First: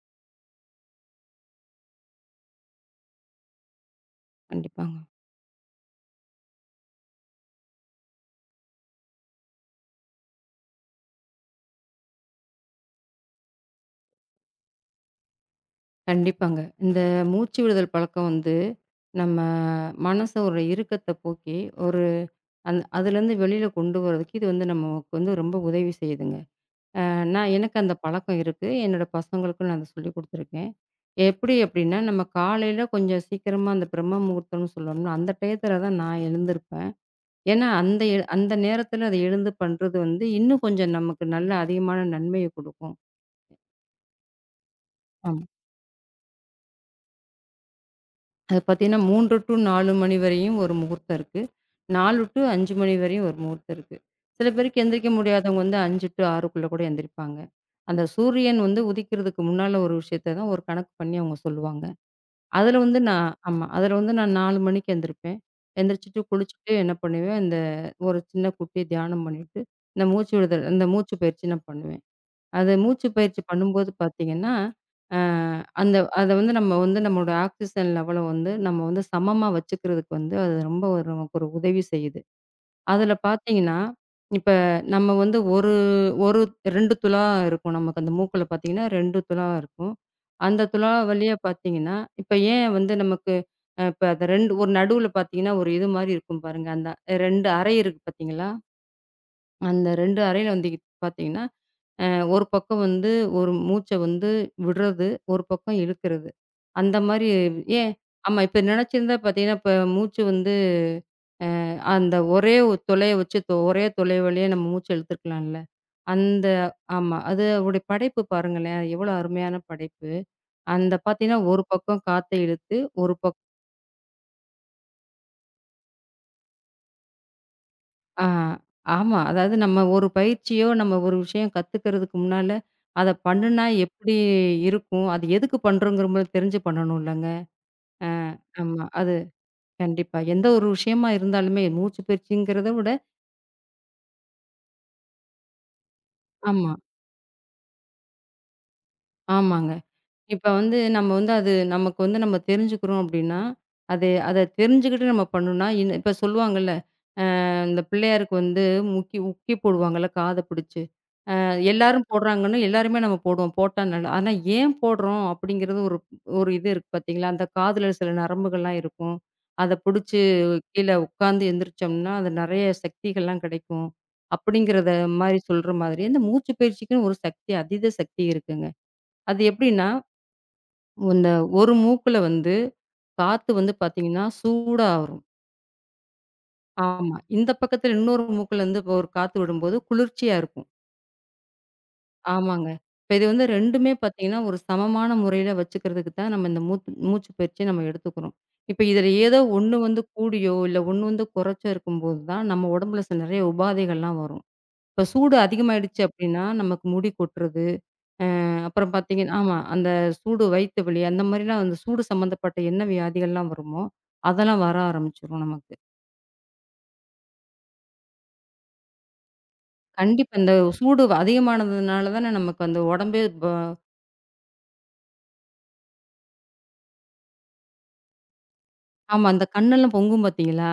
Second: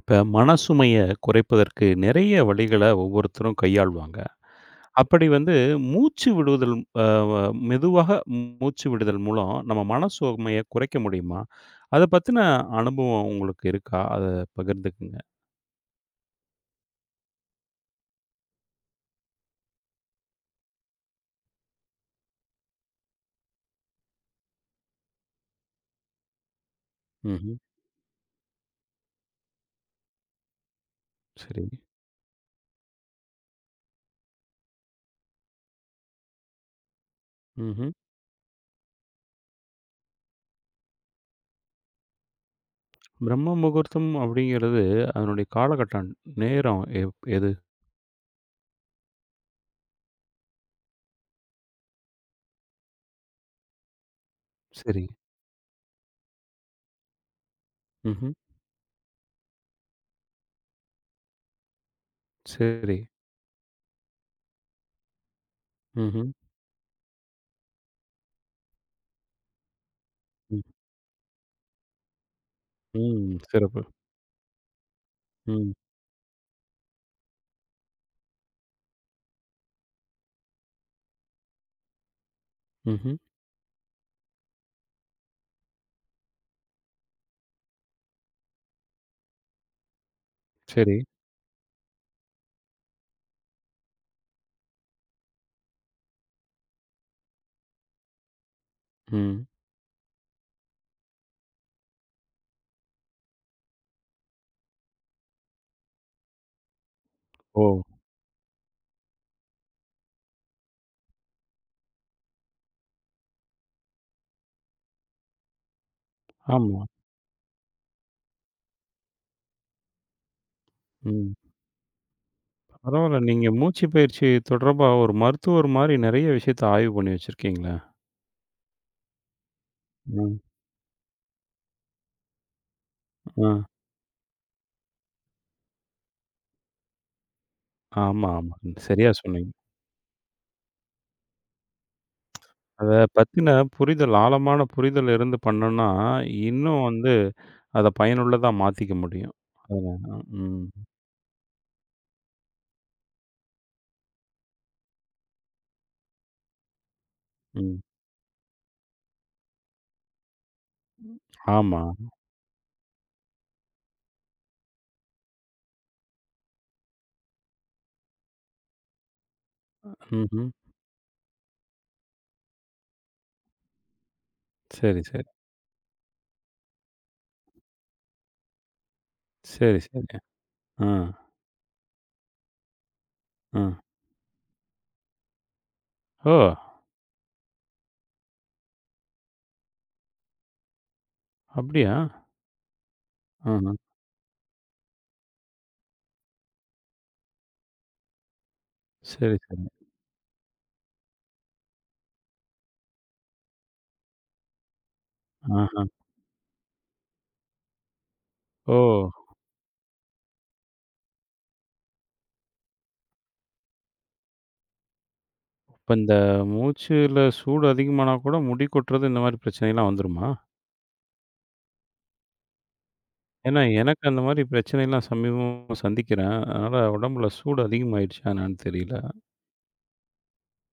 இப்ப மனசுமைய குறைப்பதற்கு நிறைய வழிகள ஒவ்வொருத்தரும் கையாள்வாங்க. கண்டிப்பாங்க. அப்படி வந்து மூச்சு விடுவதல் அ வ மெதுவாக மூச்சு விடுதல் மூலம் நம்ம மன சுமைய குறைக்க முடியுமா? அத பத்தின அனுபவம் உங்களுக்கு இருக்கா? அத பகிர்ந்துக்குங்க. கண்டிப்பாங்க. இந்த மூச்சு விடுதல் பழக்கம் வந்து, நம்ம மனச ஒரு இறுக்கத்த போக்கி, ஒரு அந் அதுலேருந்து வெளியில கொண்டு வரதுக்கு இது வந்து நமக்கு வந்து ரொம்ப உதவி செய்யுதுங்க. ம்ஹ்ம். எனக்கு அந்த பழக்கம் இருக்கு. என்னோட பசங்களுக்கும் நான் அத சொல்லிக் குடுத்துருக்கேன். எப்படி சரி. அப்படின்னா, நம்ம காலையில கொஞ்சம் சீக்கிரமா அந்த பிரம்ம முகூர்த்தம்னு சொல்லுவோம்ல, அந்த டயத்துல தான் நான் எழுந்திருப்பேன். ஏன்னா, ம்ஹ்ம். அந்த நேரத்துல அத எழுந்து பண்றது வந்து, இன்னும் கொஞ்சம் நமக்கு நல்ல அதிகமான நன்மைய குடுக்கும். பிரம்ம முகூர்த்தம் அப்படிங்கிறது அதனுடைய காலகட்டம், நேரம் எது? அது பார்த்தீங்கன்னா 3 டூ 4 மணி வரையும் ஒரு முகூர்த்தம் இருக்கு. 4 டூ 5 மணி வரையும் ஒரு முகூர்த்தம் இருக்கு. சில பேருக்கு சரி. எந்திரிக்க முடியாதவங்க வந்து 5 டூ 6க்குள்ள கூட எந்திரிப்பாங்க. அந்த ம்ஹ்ம். சூரியன் வந்து உதிக்கிறதுக்கு முன்னால ஒரு விஷயத்த தான் ஒரு கணக்கு பண்ணி அவங்க சொல்லுவாங்க. அதுல சரி. வந்து நான் ஆமா. அதுல வந்து நான் 4 மணிக்கு எந்திரிப்பேன். எந்திரிச்சுட்டு ம்ஹ்ம். குளிச்சுட்டு என்ன பண்ணுவேன், ஒரு சின்ன குட்டி தியானம் பண்ணிட்டு, ம். இந்த மூச்சு பயிற்சி நான் பண்ணுவேன். அது மூச்சு ம். பயிற்சி சிறப்பு. பண்ணும்போது பார்த்தீங்கன்னா, அ ம். அந்த அத வந்து நம்ம வந்து நம்மளோட ஆக்ஸிஜன் லெவல வந்து நம்ம வந்து சமமா வச்சுக்கிறதுக்கு வந்து அது ரொம்ப ஒரு நமக்கு ஒரு உதவி செய்யுது. அதில ம்ஹ்ம். பார்த்தீங்கன்னா, இப்ப நம்ம வந்து ஒரு ஒரு 2 துளா இருக்கும். நமக்கு அந்த மூக்குல பார்த்தீங்கன்னா 2 துளா இருக்கும். அந்த துளா சரி. வழியா பார்த்தீங்கன்னா, இப்ப ஏன் வந்து நமக்கு அ இப்ப அந்த 2 ஒரு நடுவுல பார்த்தீங்கன்னா, ஒரு இது மாரி இருக்கும் பாருங்க. அந்த 2 அறை இருக்கு பார்த்தீங்களா? ம். அந்த 2 அறையில வந்து பார்த்தீங்கன்னா அ ஒரு பக்கம் வந்து ஒரு மூச்ச வந்து விடுறது, ஒரு பக்கம் இழுக்கிறது. அந்த மாரி ஓ! ஏன் ஆமா. இப்ப நெனச்சிருந்தா பார்த்தீங்கன்னா, இப்ப மூச்சு வந்து அந்த ஒரே துளைய வச்சு தொ- ஒரே துளை வழியா நம்ம மூச்ச இழுத்துருக்கலாம்ல. அந்த ஆமா. ஆமா. அது அவருடைய படைப்பு பாருங்களேன். எவ்வளோ அருமையான படைப்பு. அந்த ம். பார்த்தீங்கன்னா, ஒரு பக்கம் காத்த இழுத்து, ஒரு பரவால்ல. பக் நீங்க மூச்சு பயிற்சி தொடர்பா ஒரு மருத்துவர் மாரி நெறைய விஷயத்த ஆய்வு பண்ணி வச்சிருக்கீங்களே! ஆ ஆமா. அதாவது நம்ம ஒரு ம். பயிற்சியோ, நம்ம ஒரு விஷயம் கத்துக்கிறதுக்கு முன்னால, அத ஆ. பண்ணுனா எப்படி இருக்கும்? அது எதுக்கு பண்றோங்கிற தெரிஞ்சு பண்ணணும்லங்க. ஆமா, ஆமா. ஆமா. சரியா அது சொன்னீங்க. கண்டிப்பா. எந்த ஒரு விஷயமா இருந்தாலுமே மூச்சு பயிற்சிங்கிறத விட அத பத்தின புரிதல், ஆழமான புரிதல் இருந்து பண்ணோன்னா, ஆமா, இன்னும் வந்து அத பயனுள்ளதா மாத்திக்க முடியும். ஆமாங்க. அதனால இப்ப ம், வந்து நம்ம வந்து அது நமக்கு வந்து நம்ம தெரிஞ்சுக்கிறோம் அப்டின்னா, அத தெரிஞ்சுக்கிட்டு நம்ம பண்ணணும்னா, இப்ப சொல்லுவாங்கல்ல, ம். இந்த பிள்ளையாருக்கு வந்து முக்கி உக்கி போடுவாங்கல்ல காத பிடிச்சு. ஆமா. எல்லாரும் போடுறாங்கன்னு எல்லாருமே நம்ம போடுவோம். போட்டா நல்ல ஆனா ஏன் போடுறோம் அப்படிங்கிறது ஒரு ஒரு இது இருக்கு பார்த்தீங்களா? அந்த காதுல சில நரம்புகள்லாம் இருக்கும். அத புடிச்சு ம்ஹ்ம். கீழ உட்காந்து எந்திரிச்சோம்னா, அது நெறைய சக்திகள்லாம் கிடைக்கும். அப்படிங்கிறத சரி, சரி. மாரி சொல்ற மாதிரி, இந்த மூச்சு பயிற்சிக்குன்னு ஒரு சக்தி அதீத சக்தி இருக்குங்க. அது சரி, எப்படின்னா, சரி. ஆ, இந்த ஒரு மூக்குல வந்து காத்து ஆ. வந்து பார்த்தீங்கன்னா, சூடா வரும். ஓ! ஆமா. இந்த பக்கத்துல இன்னொரு மூக்குல இருந்து ஒரு காத்து விடும்போது குளிர்ச்சியா இருக்கும். அப்படியா? ஆமாங்க. இப்ப இது வந்து ஆஹ. 2மே பார்த்தீங்கன்னா, ஒரு சமமான முறையில வச்சுக்கிறதுக்கு தான் நம்ம இந்த மூத் மூச்சு பயிற்சிய நம்ம எடுத்துக்கிறோம். இப்ப இதில சரி, ஏதோ சரி. ஒண்ணு வந்து கூடியோ, இல்ல ஒண்ணு வந்து குறைச்சோ இருக்கும்போது தான், நம்ம உடம்புல சில நிறைய உபாதைகள்லாம் வரும். இப்ப சூடு ஆஹ. அதிகமாயிடுச்சு அப்டின்னா, நமக்கு முடி கொட்டுறது, ஓ! அப்புறம் பார்த்தீங்கன்னா ஆமா. அந்த சூடு வயித்து வலி அந்த மாரிலாம் அந்த சூடு சம்மந்தப்பட்ட என்ன வியாதிகள்லாம் வருமோ, அதெல்லாம் வர ஆரம்பிச்சுரும் நமக்கு. இப்ப இந்த மூச்சுல சூடு அதிகமானா கூட முடி கொட்டுறது இந்த மாரி பிரச்சனைலாம் வந்துருமா? கண்டிப்பா இந்த சூடு அதிகமானதுனால தானே நமக்கு அந்த உடம்பே ப ஏன்னா, எனக்கு அந்த மாரி பிரச்சனைலாம் சமீபமா சந்திக்கிறேன். அதனால உடம்புல சூடு அதிகமாயிருச்சா என்னான்னு தெரியல. ஆமா அந்த கண்ணெல்லாம் பொங்கும் பார்த்தீங்களா?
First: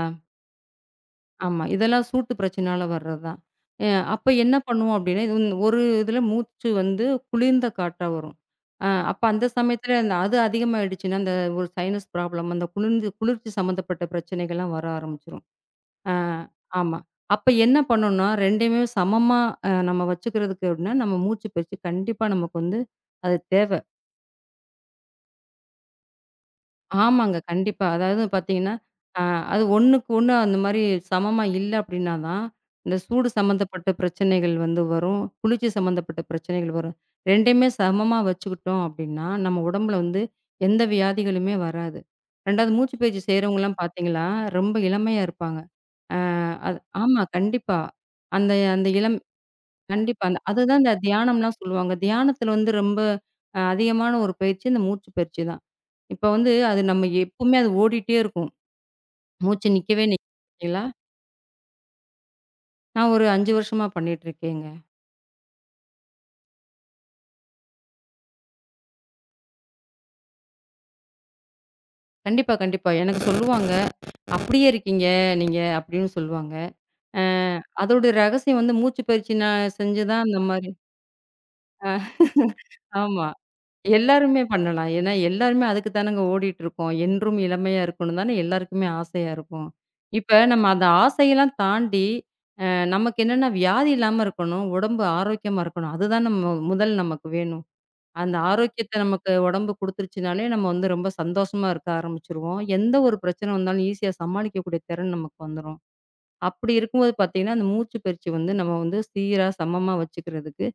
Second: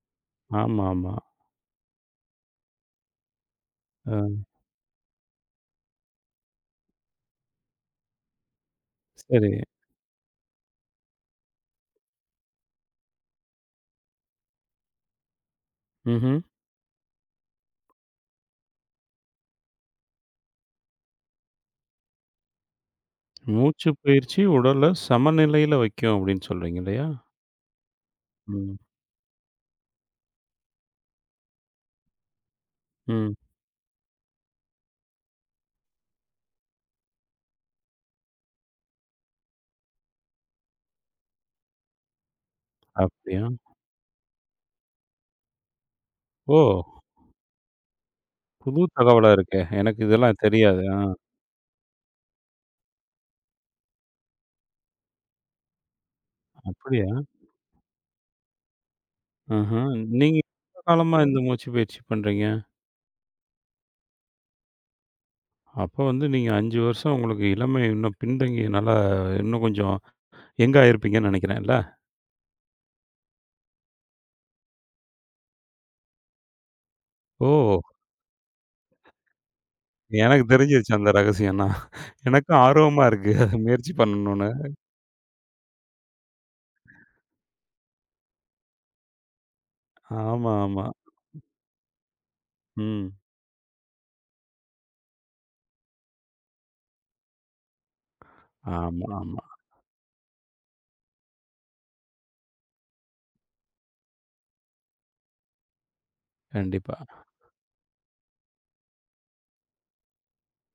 ஆமா, ஆமா. ஆமா. இதெல்லாம் சூட்டு பிரச்சனையால வர்றது தான். அ ஆ, அப்ப என்ன பண்ணுவோம் அப்டின்னா, இது வந்து ஒரு இதுல மூச்சு வந்து குளிர்ந்த காற்றா வரும். அப்ப அந்த சரி. சமயத்துல அந்த அது அதிகமாயிடுச்சுன்னா, ஒரு சைனஸ் ப்ராப்ளம் அந்த குளிர்ச்சி சம்மந்தப்பட்ட பிரச்சனைகள்லாம் வர ஆரம்பிச்சுரும். அ ம்ஹ்ம். ஆமா. அப்ப என்ன பண்ணணும்னா, 2யுமே சமமா நம்ம வச்சுக்கிறதுக்கு அப்டின்னா, நம்ம மூச்சு பயிற்சி கண்டிப்பா நமக்கு வந்து அது தேவ மூச்சு பயிற்சி உடல சமநிலையில வைக்கும் அப்டின்னு சொல்றீங்க இல்லையா? ஆமாங்க. கண்டிப்பா. அதாவது பார்த்தீங்கன்னா, ம், அ அது ஒண்ணுக்கு ஒண்ணு அந்த மாரி சமமா இல்ல அப்டின்னா தான், இந்த சூடு ம். சம்மந்தப்பட்ட பிரச்சனைகள் வந்து வரும். குளிர்ச்சி சம்மந்தப்பட்ட பிரச்சனைகள் வரும். 2யுமே சமமா வச்சுக்கிட்டோம் அப்டின்னா, நம்ம உடம்புல வந்து எந்த வியாதிகளுமே வராது. 2வது மூச்சு பயிற்சி அப்டியா? செய்றவங்கலாம் பார்த்தீங்களா, ரொம்ப இளமையா இருப்பாங்க. அ ஓ! அது ஆமா. கண்டிப்பா. அந்த புது அந்த இளம் தகவலா இருக்கே. எனக்கு கண்டிப்பா. அந்த இதெல்லாம் அதுதான் தெரியாது. இந்த ஆ, தியானம்லாம் சொல்லுவாங்க. தியானத்தில வந்து ரொம்ப அதிகமான ஒரு பயிற்சி இந்த மூச்சு பயிற்சி தான். இப்ப வந்து அது நம்ம அப்டியா? எப்பவுமே அது ஓடிட்டே இருக்கும். மூச்சு ம்ஹ்ம். நிக்கவே நிக்காது நீங்க எவ்ளோ பார்த்தீங்களா? காலமா இந்த மூச்சு பயிற்சி பண்றீங்க? நான் ஒரு 5 வருஷமா பண்ணிட்டு இருக்கேங்க. அப்ப வந்து நீங்க 5 வருஷம் உங்களுக்கு இளமை இன்னும் பின்தங்கியனால, இன்னும் கொஞ்சம் யங் ஆயிருப்பீங்கன்னு நெனைக்கிறேன்ல? கண்டிப்பா. எனக்கு சொல்லுவாங்க, "அப்படியே இருக்கீங்க நீங்க" அப்படின்னு சொல்லுவாங்க. அ ஓ! அதோட ரகசியம் வந்து மூச்சு பயிற்சி நான் செஞ்சு தான் அந்த எனக்கு மாரி தெரிஞ்சிருச்சு அந்த ரகசியம் தான். எனக்கும் ஆர்வமா ஆமா. இருக்கு. அத முயற்சி எல்லாருமே பண்ணணும்னு. பண்ணலாம். ஏன்னா, எல்லாருமே அதுக்கு தானங்க ஓடிட்டுருக்கோம். என்றும் இளமையா இருக்கணும் தானே எல்லாருக்குமே ஆசையா இருக்கும். இப்ப ஆமா, நம்ம ஆமா. அந்த ஆசையெல்லாம் தாண்டி, அ ம். நமக்கு என்னன்னா வியாதி இல்லாம இருக்கணும், உடம்பு ஆரோக்கியமா இருக்கணும். அதுதான் நம்ம முதல் நமக்கு வேணும். அந்த ஆரோக்கியத்த ஆமா, நமக்கு ஆமா. உடம்பு குடுத்துருச்சுனாலே, நம்ம வந்து ரொம்ப சந்தோஷமா இருக்க ஆரம்பிச்சுருவோம். எந்த ஒரு பிரச்சனை வந்தாலும் ஈஸியா சமாளிக்கக்கூடிய திறன் நமக்கு வந்துரும். அப்படி கண்டிப்பா. இருக்கும்போது பார்த்தீங்கன்னா, அந்த மூச்சு பயிற்சி வந்து நம்ம வந்து சீரா, சமமா வச்சுக்கிறதுக்கு,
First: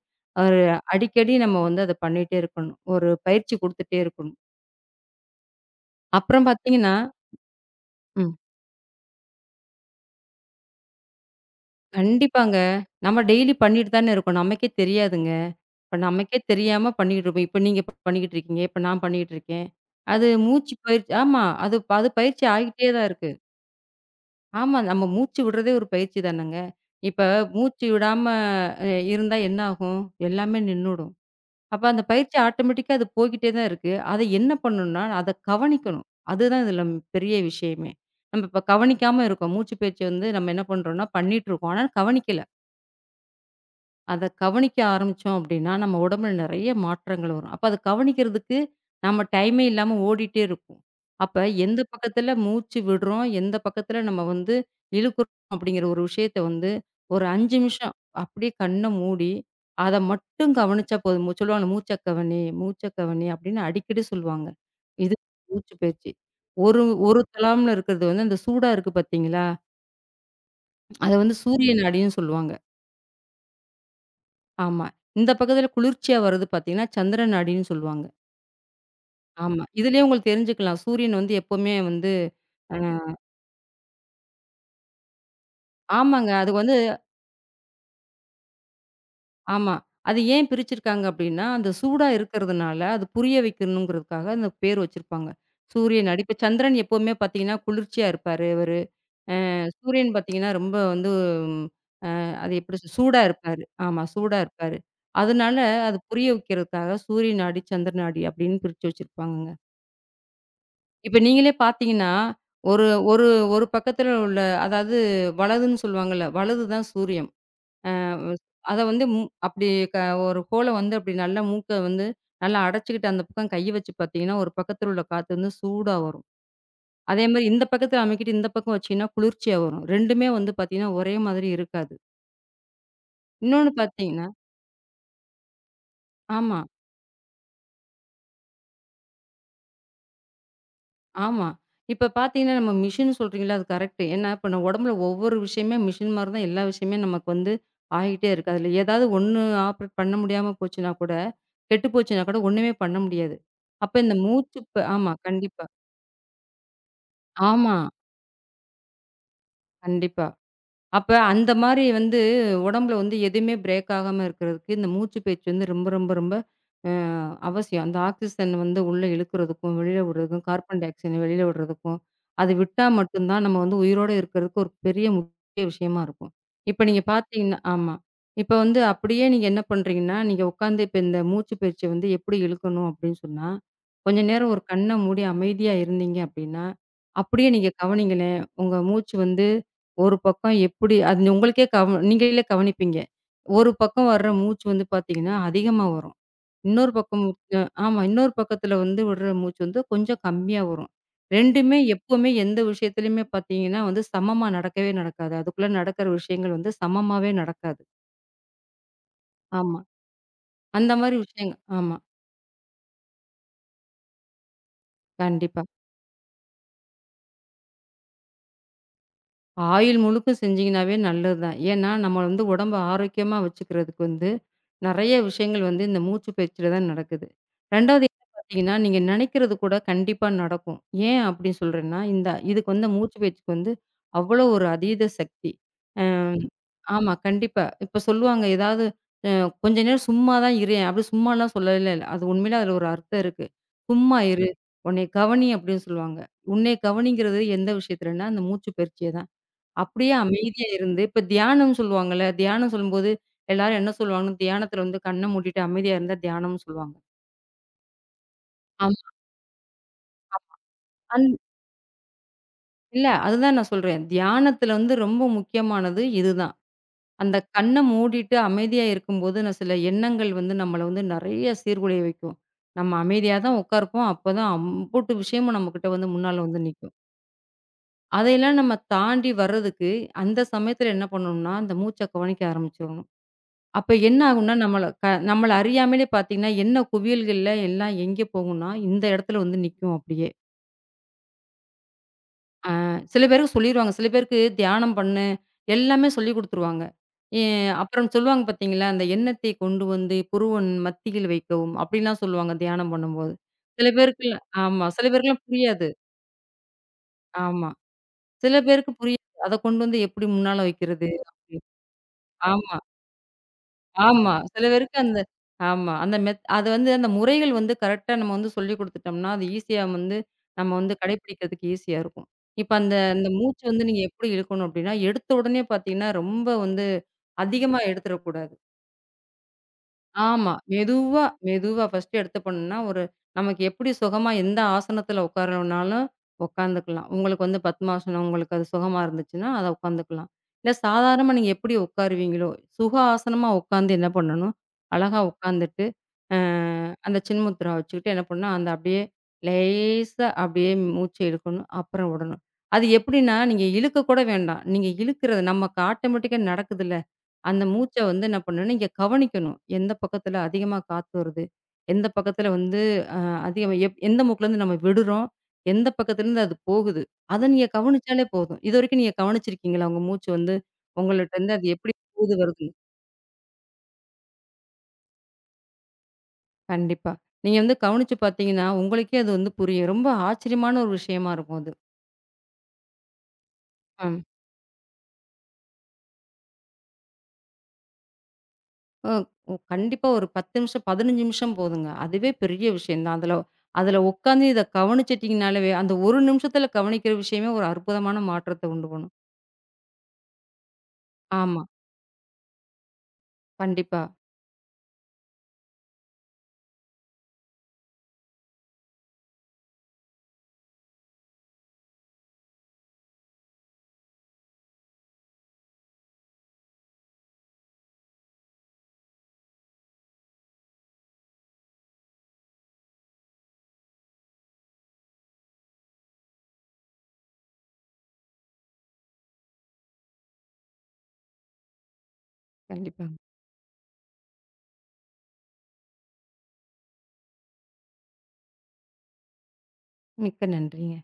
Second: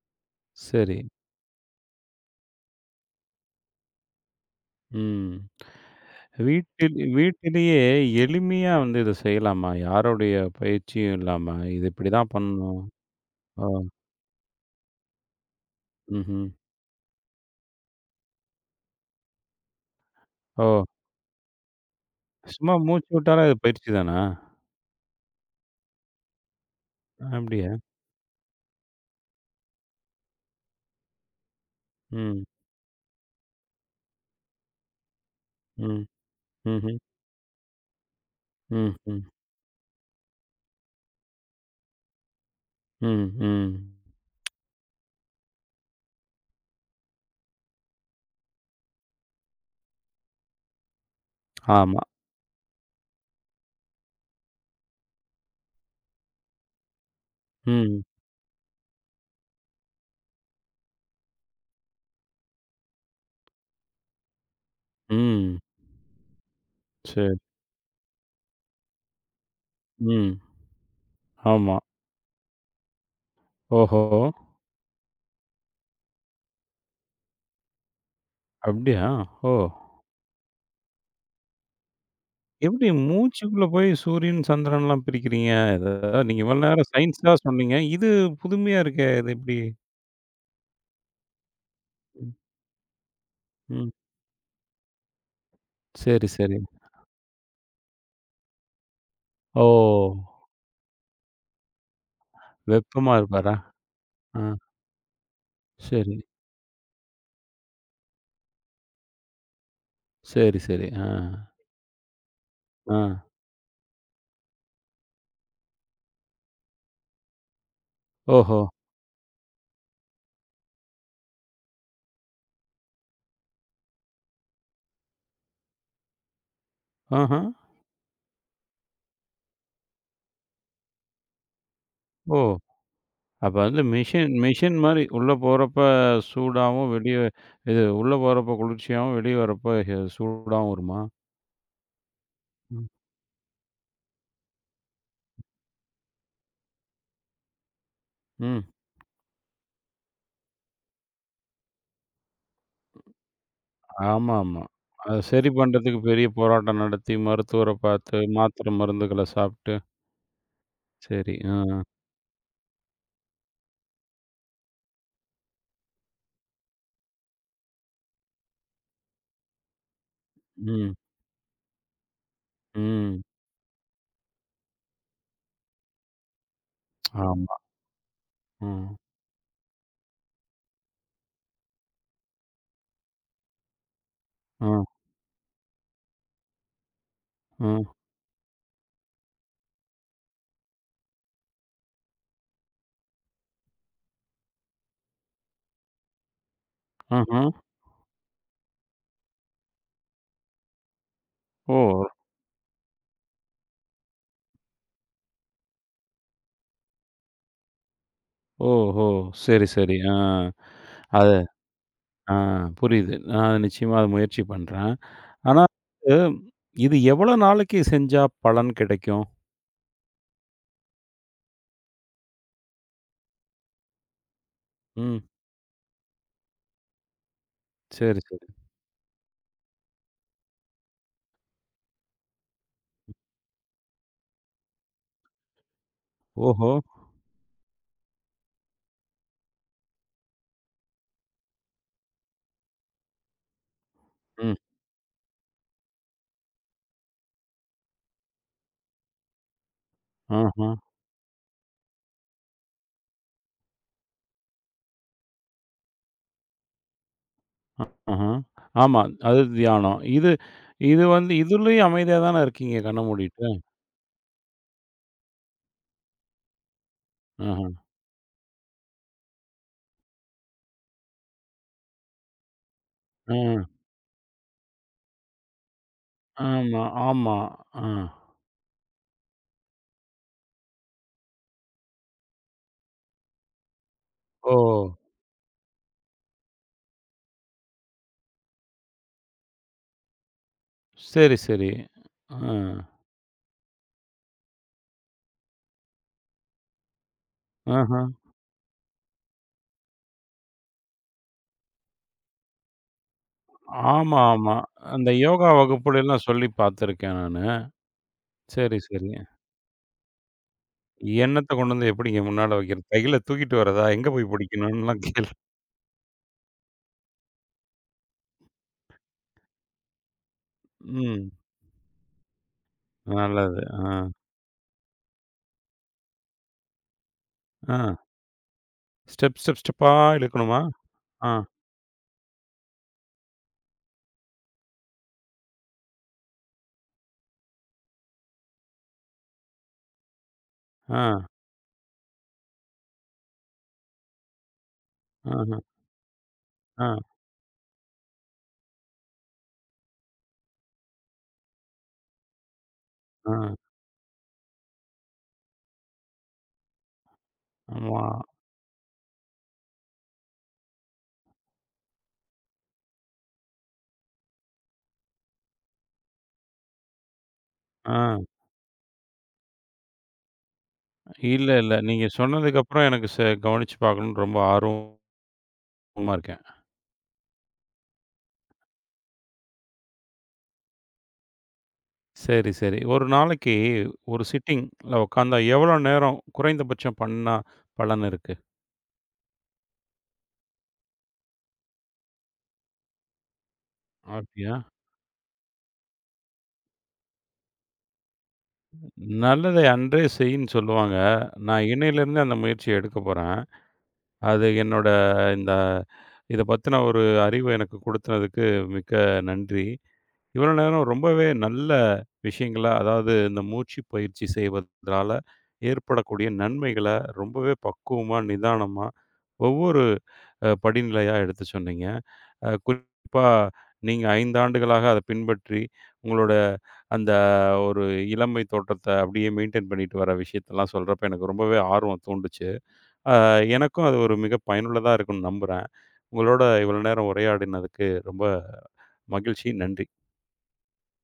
ஒரு சரி. அடிக்கடி நம்ம வந்து அத பண்ணிட்டே இருக்கணும். ஒரு பயிற்சி குடுத்துட்டே இருக்கணும். ம். அப்புறம் பார்த்தீங்கன்னா வீட்டிலேயே ம். எளிமையா வந்து இத செய்யலாமா? யாருடைய பயிற்சியும் இல்லாம. இது இப்படிதான் கண்டிப்பாங்க. பண்ணணும். நம்ம டெய்லி ஓ! பண்ணிட்டு தானே இருக்கோம். நமக்கே தெரியாதுங்க. இப்ப நமக்கே ம்ஹ்ம். தெரியாம பண்ணிக்கிட்டு இருப்போம். இப்ப நீங்க பண்ணிக்கிட்டு இருக்கீங்க. இப்ப நான் பண்ணிக்கிட்டு இருக்கேன். அது ஓ! மூச்சு பயிற்சி ஆமா. அது அது பயிற்சி சும்மா ஆகிட்டே தான் மூச்சு இருக்கு. விட்டாலே அது பயிற்சி தானா? ஆமா. நம்ம மூச்சு விடுறதே ஒரு பயிற்சி தானங்க. இப்ப அப்படியா? மூச்சு விடாம அ இருந்தா என்ன ஆகும்? எல்லாமே நின்னுடும். அப்ப அந்த பயிற்சி ம், ஆட்டோமேட்டிக்கா அது போய்க்கிட்டே தான் இருக்கு. அத என்ன பண்ணணும்னா, அத ம், கவனிக்கணும். அதுதான் இதில ம்ஹ்ம். பெரிய விஷயமே. நம்ம இப்ப ம், ம், கவனிக்காம இருக்கோம். மூச்சு பயிற்சி வந்து நம்ம என்ன பண்றோம்னா, பண்ணிட்டு இருக்கோம். ஆனா கவனிக்கல. ம், ம். அத கவனிக்க ஆரம்பிச்சோம் அப்படின்னா, நம்ம உடம்புல நெறைய மாற்றங்கள் வரும். அப்ப அத கவனிக்கிறதுக்கு நம்ம டைமே இல்லாம ஓடிட்டே இருக்கும். அப்ப எந்த ஆமா. பக்கத்துல மூச்சு விடுறோம், எந்த பக்கத்துல நம்ம வந்து இழுக்கிறோம் அப்படிங்கிற ஒரு விஷயத்த வந்து ஒரு 5 நிமிஷம் ம், அப்படியே கண்ண மூடி, அத மட்டும் கவனிச்சா போதும். சொல்லுவாங்க மூச்ச கவனி, மூச்ச கவனி அப்படின்னு அடிக்கடி சொல்லுவாங்க. இது ம். மூச்சு பயிற்சி. ஒரு ஒரு சரி. தலாம்ல இருக்கிறது வந்து அந்த சூடா இருக்கு பார்த்தீங்களா? ம். அத வந்து ஆமா. சூரியன் நாடின்னு சொல்லுவாங்க. ஓஹோ! ஆமா. இந்த பக்கத்துல குளிர்ச்சியா வர்றது பார்த்தீங்கன்னா, சந்திரன் நாடின்னு சொல்லுவாங்க. அப்படியா? ஓ! ஆமா. இதுலயே உங்களுக்கு தெரிஞ்சுக்கலாம். சூரியன் வந்து எப்பவுமே வந்து அ எப்படி மூச்சுக்குள்ள போய் சூரியன், சந்திரன்லாம் பிரிக்கிறீங்க? அதாவது ஆமாங்க. நீங்க அது இவ்வளோ வந்து நேரம் சயின்ஸ் தான் சொன்னீங்க. இது புதுமையா இருக்கே! இது எப்படி? ஆமா. அது ஏன் பிரிச்சிருக்காங்க அப்டின்னா, அந்த சூடா ம், இருக்கிறதுனால, அது புரிய ம். வைக்கணுங்கிறதுக்காக அந்த பேர் வச்சிருப்பாங்க. சூரியன் நாடி. சரி, இப்ப சரி. சந்திரன் எப்பவுமே பார்த்தீங்கன்னா, குளிர்ச்சியா இருப்பாரு இவரு. சூரியன் ஓ! பார்த்தீங்கன்னா, ரொம்ப வந்து ம், அது எப்படி சொ வெப்பமா சூடா இருப்பாரா? இருப்பாரு. ஆமா, சூடா ஆ. இருப்பாரு. அதனால அது சரி, புரிய வைக்கிறதுக்காக சூரிய நாடி, சந்திர நாடி அப்டின்னு பிரிச்சு வச்சிருப்பாங்கங்க. சரி, சரி. ஆ, இப்ப நீங்களே பார்த்தீங்கன்னா, ஒரு ஆ. ஒரு ஒரு பக்கத்துல உள்ள அதாவது வலதுன்னு சொல்லுவாங்கல்ல, வலது தான் சூரியன். அ வ் ஓஹோ! அத வந்து மூ அப்படி க ஒரு கோல வந்து அப்படி நல்லா மூக்க வந்து நல்லா அடைச்சுக்கிட்டு அந்த பக்கம் கைய வச்சு பார்த்தீங்கன்னா, ஒரு பக்கத்துல உள்ள காத்து வந்து சூடா வரும். ஆஹா! அதேமாரி இந்த பக்கத்துல அமைக்கிட்டு இந்த பக்கம் வச்சீங்கன்னா, குளிர்ச்சியா வரும். 2மே வந்து பார்த்தீங்கன்னா, ஒரே மாதிரி இருக்காது. ஓ! அப்ப இன்னொன்னு வந்து பார்த்தீங்கன்னா மிஷின் மிஷின் மாரி உள்ள போறப்ப ஆமா. சூடாவும், வெளிய இது உள்ள போறப்ப குளிர்ச்சியாவும், வெளிய வரப்ப சூடாவும் வருமா? ஆமா. இப்ப பார்த்தீங்கன்னா, நம்ம ம். மிஷின்னு சொல்றீங்கல்ல, அது கரெக்ட்டு. ஏன்னா, இப்ப நம்ம உடம்புல ஒவ்வொரு விஷயமே மிஷின் மாரி தான் எல்லா விஷயமே நமக்கு வந்து ஆகிட்டே இருக்கு. ம். அதில ஏதாவது ஒண்ணு ஆப்ரேட் பண்ண முடியாம போச்சுனா கூட, கெட்டு போச்சுனா கூட ஒண்ணுமே பண்ண முடியாது. அப்ப இந்த மூச்சு ஆமாமா. ப ஆமா, அத சரி கண்டிப்பா. பண்றதுக்கு பெரிய போராட்டம் நடத்தி, மருத்துவர ஆமா, பார்த்து, மாத்திரை மருந்துகள சாப்பிட்டு, கண்டிப்பா. அப்ப சரி. அந்த ஆ. மாரி வந்து உடம்புல வந்து எதுவுமே பிரேக் ஆகாம இருக்கிறதுக்கு, இந்த மூச்சு பேச்சு வந்து ரொம்ப அ அவசியம். அந்த ஆக்ஸிஜன் வந்து உள்ள இழுக்கிறதுக்கும், வெளியில விடுறதுக்கும், கார்பன் டை ம். ஆக்சைட வெளியில விடுறதுக்கும், அது விட்டா ம். மட்டும் தான் நம்ம வந்து உயிரோட இருக்கிறதுக்கு ஒரு பெரிய முக்கிய விஷயமா இருக்கும். இப்ப நீங்க ஆமா. பார்த்தீங்கன்னா ஆமா. இப்ப வந்து ம். அப்படியே நீங்க என்ன பண்றீங்கன்னா, நீங்க உட்காந்து இப்ப இந்த மூச்சு பயிற்சி வந்து எப்படி இழுக்கணும் அப்படின்னு சொன்னா, கொஞ்ச நேரம் ஒரு அ. கண்ண மூடி அமைதியா இருந்தீங்க அப்படின்னா, அப்படியே அ. நீங்க கவனிங்களேன். உங்க மூச்சு வந்து ஒரு பக்கம் எப்படி அது உங்களுக்கே கவ நீங்களே கவனிப்பீங்க. ஒரு பக்கம் வர்ற மூச்சு வந்து பார்த்தீங்கன்னா, அதிகமா வரும். இன்னொரு பக்கம் அஹ்ம். அ ஆமா. இன்னொரு பக்கத்துல வந்து விடுற மூச்சு வந்து கொஞ்சம் கம்மியா வரும். ஓ! 2மே எப்பவுமே எந்த விஷயத்துலயுமே பார்த்தீங்கன்னா வந்து சமமா நடக்கவே நடக்காது. அதுக்குள்ள நடக்கிற விஷயங்கள் வந்து சமமாவே நடக்காது. ஓஹோ! சரி, ஆமா. சரி. ஆ. அந்த மாரி அது விஷயங்கள் ஆமா. ஆ, புரியுது. நான் நிச்சயமா அத முயற்சி பண்றேன். ஆனா கண்டிப்பா. வந்து, இது எவ்வளோ நாளைக்கு செஞ்சா பலன் கிடைக்கும்? ஆயில் முழுக்க செஞ்சீங்கன்னாவே நல்லது தான். ஏன்னா, நம்ம வந்து உடம்ப ஆரோக்கியமா வச்சுக்கிறதுக்கு வந்து, நெறைய ம். விஷயங்கள் வந்து இந்த மூச்சு பயிற்சியில தான் நடக்குது. 2வது சரி, என்ன சரி. பார்த்தீங்கன்னா, நீங்க நெனைக்கிறது கூட கண்டிப்பா நடக்கும். ஏன் அப்படி சொல்றேன்னா, இந்த இதுக்கு வந்து மூச்சு பயிற்சிக்கு வந்து அவ்வளோ ஒரு அதீத சக்தி. ம். ஓஹோ! ஆமா, கண்டிப்பா. இப்ப சொல்லுவாங்க ஏதாவது அ "கொஞ்ச நேரம் சும்மா தான் இரேன்." அப்படி சும்மாலாம் சொல்லவே இல்ல. அது உண்மையிலே அதில ஒரு அர்த்தம் இருக்கு. "சும்மா இரு, ம். உன்னைய கவனி" அப்படின்னு சொல்லுவாங்க. உன்னைய கவனிங்கிறது எந்த விஷயத்துலன்னா, அந்த மூச்சு பயிற்சிய தான். அப்படியே அமைதியா ஆஹ. இருந்து, இப்ப தியானம் சொல்லுவாங்கல்ல, தியானம் சொல்லும்போது எல்லாரும் என்ன சொல்லுவாங்கன்னா, தியானத்துல வந்து கண்ண மூடிட்டு அமைதியா இருந்தா தியானம்னு சொல்லுவாங்க. ஆஹா. ஆமா. ஆமா. அது தியானம். இது இது அந் வந்து இதுலயும் அமைதியா தான இருக்கீங்க கண்ண இல்ல மூடிட்டு. அதுதான் நான் சொல்றேன். தியானத்துல வந்து ரொம்ப முக்கியமானது இதுதான். அந்த ஆஹா. கண்ண மூடிட்டு அமைதியா இருக்கும்போது, நான் சில எண்ணங்கள் வந்து நம்மள வந்து நெறைய சீர்குலைய வைக்கும். நம்ம ஆ. அமைதியா தான் உட்காருப்போம். அப்பதான் அம்புட்டு விஷயமும் நம்மகிட்ட வந்து முன்னால வந்து ஆமா, நிக்கும். ஆமா. ஆ. அதையெல்லாம் நம்ம தாண்டி வர்றதுக்கு, அந்த சமயத்துல என்ன பண்ணணும்னா, அந்த மூச்ச கவனிக்க ஆரம்பிச்சிரணும். அப்ப என்ன ஓ! ஆகும்னா, நம்மள அறியாமலே பார்த்தீங்கன்னா, என்ன குவியல்கள்ல எல்லாம் எங்கே போகும்னா, இந்த இடத்துல வந்து நிக்கும் அப்படியே. சரி, சரி. ஆ. சில பேருக்கு சொல்லிருவாங்க. சில பேருக்கு தியானம் பண்ணு, எல்லாமே சொல்லிக் குடுத்துருவாங்க. எ ஆஹா. அப்புறம் சொல்லுவாங்க பார்த்தீங்களா, அந்த எண்ணத்தை கொண்டு வந்து புருவன் மத்தியில் வைக்கவும், அப்படிலாம் சொல்லுவாங்க தியானம் பண்ணும்போது. சில ஆமா, பேருக்குலாம் ஆமா. ஆமா. சில அந்த பேருக்குலாம் யோகா புரியாது. வகுப்புலலாம் சொல்லி பார்த்துருக்கேன் நானு. ஆமா. சில சரி, பேருக்கு சரி. புரியாது. அத கொண்டு வந்து எப்படி முன்னால வைக்கிறது? எண்ணத்த அப்படி. கொண்டு வந்து எப்படிங்க முன்னால ஆமா. வைக்கிறது? கையில தூக்கிட்டு வரதா? எங்க போய் ஆமா. சில பேருக்கு பிடிக்கணும்லாம் அந்த கேள்வி ஆமா. அந்த அது வந்து அந்த முறைகள் வந்து கரெக்ட்டா நம்ம வந்து சொல்லிக் குடுத்துட்டோம்னா, அது ஈஸியா வந்து நம்ம வந்து ம். கடைப்பிடிக்கிறதுக்கு ஈஸியா இருக்கும். இப்ப அந்த அந்த நல்லது. மூச்சு வந்து ஆ. நீங்க எப்படி இழுக்கணும் அப்படின்னா, எடுத்த உடனே பார்த்தீங்கன்னா, ரொம்ப வந்து ஆ. அதிகமா எடுத்துறக்கூடாது. ஸ்டெப், ஸ்டெப், ஸ்டெப்பா ஆமா. இழுக்கணுமா? மெதுவா, ஆ. மெதுவா ஃபர்ஸ்ட்டு எடுத்த பொண்ணுன்னா, நமக்கு எப்படி சுகமா எந்த ஆசனத்துல உட்காரணும்னாலும் உட்காந்துக்கலாம். உங்களுக்கு வந்து பத்மாசனம் உங்களுக்கு அது சுகமா இருந்துச்சுன்னா, அத உட்காந்துக்கலாம். இல்ல ஆ. சாதாரணமா நீங்க எப்படி உட்காருவீங்களோ, சுக ஆசனமா உட்காந்து என்ன பண்ணணும், அழகா ஆஹ. உட்காந்துட்டு, அ ஆ. அந்த சின்முத்ரா வச்சுக்கிட்டு என்ன பண்ணணும், அந்த அப்படியே லேசா அப்படியே மூச்சு இழுக்கணும். அப்புறம் விடணும். அது ஆ. எப்படின்னா, நீங்க இழுக்க கூட வேண்டாம். நீங்க இழுக்கிறது நமக்கு ஆட்டோமேட்டிக்கா நடக்குதுல்ல. அந்த மூச்ச ஆமா. வந்து என்ன பண்ணணும்னா, நீங்க கவனிக்கணும். எந்த பக்கத்துல அதிகமா காத்து வருது? எந்த பக்கத்துல வந்து அ அதிகமா எப் எந்த மூக்குலேருந்து நம்ம விடுறோம்? எந்த பக்கத்துலேருந்து அது போகுது? அத நீங்க ஆ. கவனிச்சாலே போதும். இதுவரைக்கும் நீங்க கவனிச்சிருக்கீங்களா? உங்க மூச்சு வந்து இல்ல, உங்கள்ட்டருந்து அது இல்ல. எப்படி நீங்க போகுது வருதுன்னு? சொன்னதுக்கப்புறம் எனக்கு கவனிச்சு பார்க்கணும்னு ரொம்ப ஆர்வமா இருக்கேன். கண்டிப்பா. நீங்க வந்து கவனிச்சு பார்த்தீங்கன்னா, உங்களுக்கே அது வந்து புரியும். ரொம்ப ஆச்சரியமான ஒரு விஷயமா இருக்கும் அது. சரி, சரி. ஒரு நாளைக்கு அ. ஒரு சிட்டிங்ல உட்காந்தா எவ்வளோ நேரம் குறைந்தபட்சம் பண்ணா பலன் இருக்கு? அ ஒ கண்டிப்பா ஒரு 10 நிமிஷம், 15 நிமிஷம் போதுங்க. அதுவே பெரிய விஷயம் தான். அதுல அதுல உட்காந்து அப்படியா? இத கவனிச்சிட்டீங்கனாலவே, அந்த ஒரு நிமிஷத்துல கவனிக்கிற விஷயமே ஒரு அற்புதமான மாற்றத்த உண்டு பண்ணும். நல்லதை அன்றே செய்ன்னு சொல்லுவாங்க. ஆமா. நான் இன்னையிலேருந்து அந்த முயற்சிய எடுக்க போறேன். கண்டிப்பா, அது என்னோட இந்த இத பத்தின ஒரு அறிவு எனக்கு கொடுத்ததுக்கு மிக்க நன்றி. இவ்வளோ நேரம் ரொம்பவே நல்ல விஷயங்கள, அதாவது இந்த மூச்சு பயிற்சி செய்வதனால ஏற்படக்கூடிய நன்மைகள ரொம்பவே பக்குவமா, நிதானமா ஒவ்வொரு படிநிலையா எடுத்து சொன்னீங்க. குறிப்பா நீங்க 5 ஆண்டுகளாக அத பின்பற்றி, உங்களோட அந்த ஒரு இளமை தோற்றத்த அப்படியே மெயின்டெயின் பண்ணிட்டு வர விஷயத்தெல்லாம் சொல்றப்ப எனக்கு ரொம்பவே ஆர்வம் தூண்டுச்சு. அ கண்டிப்பாங்க. எனக்கும் அது ஒரு மிக பயனுள்ளதா இருக்கும்னு நம்புறேன். உங்களோட இவ்வளோ நேரம் உரையாடினதுக்கு ரொம்ப மகிழ்ச்சி. நன்றி. மிக்க நன்றிங்க.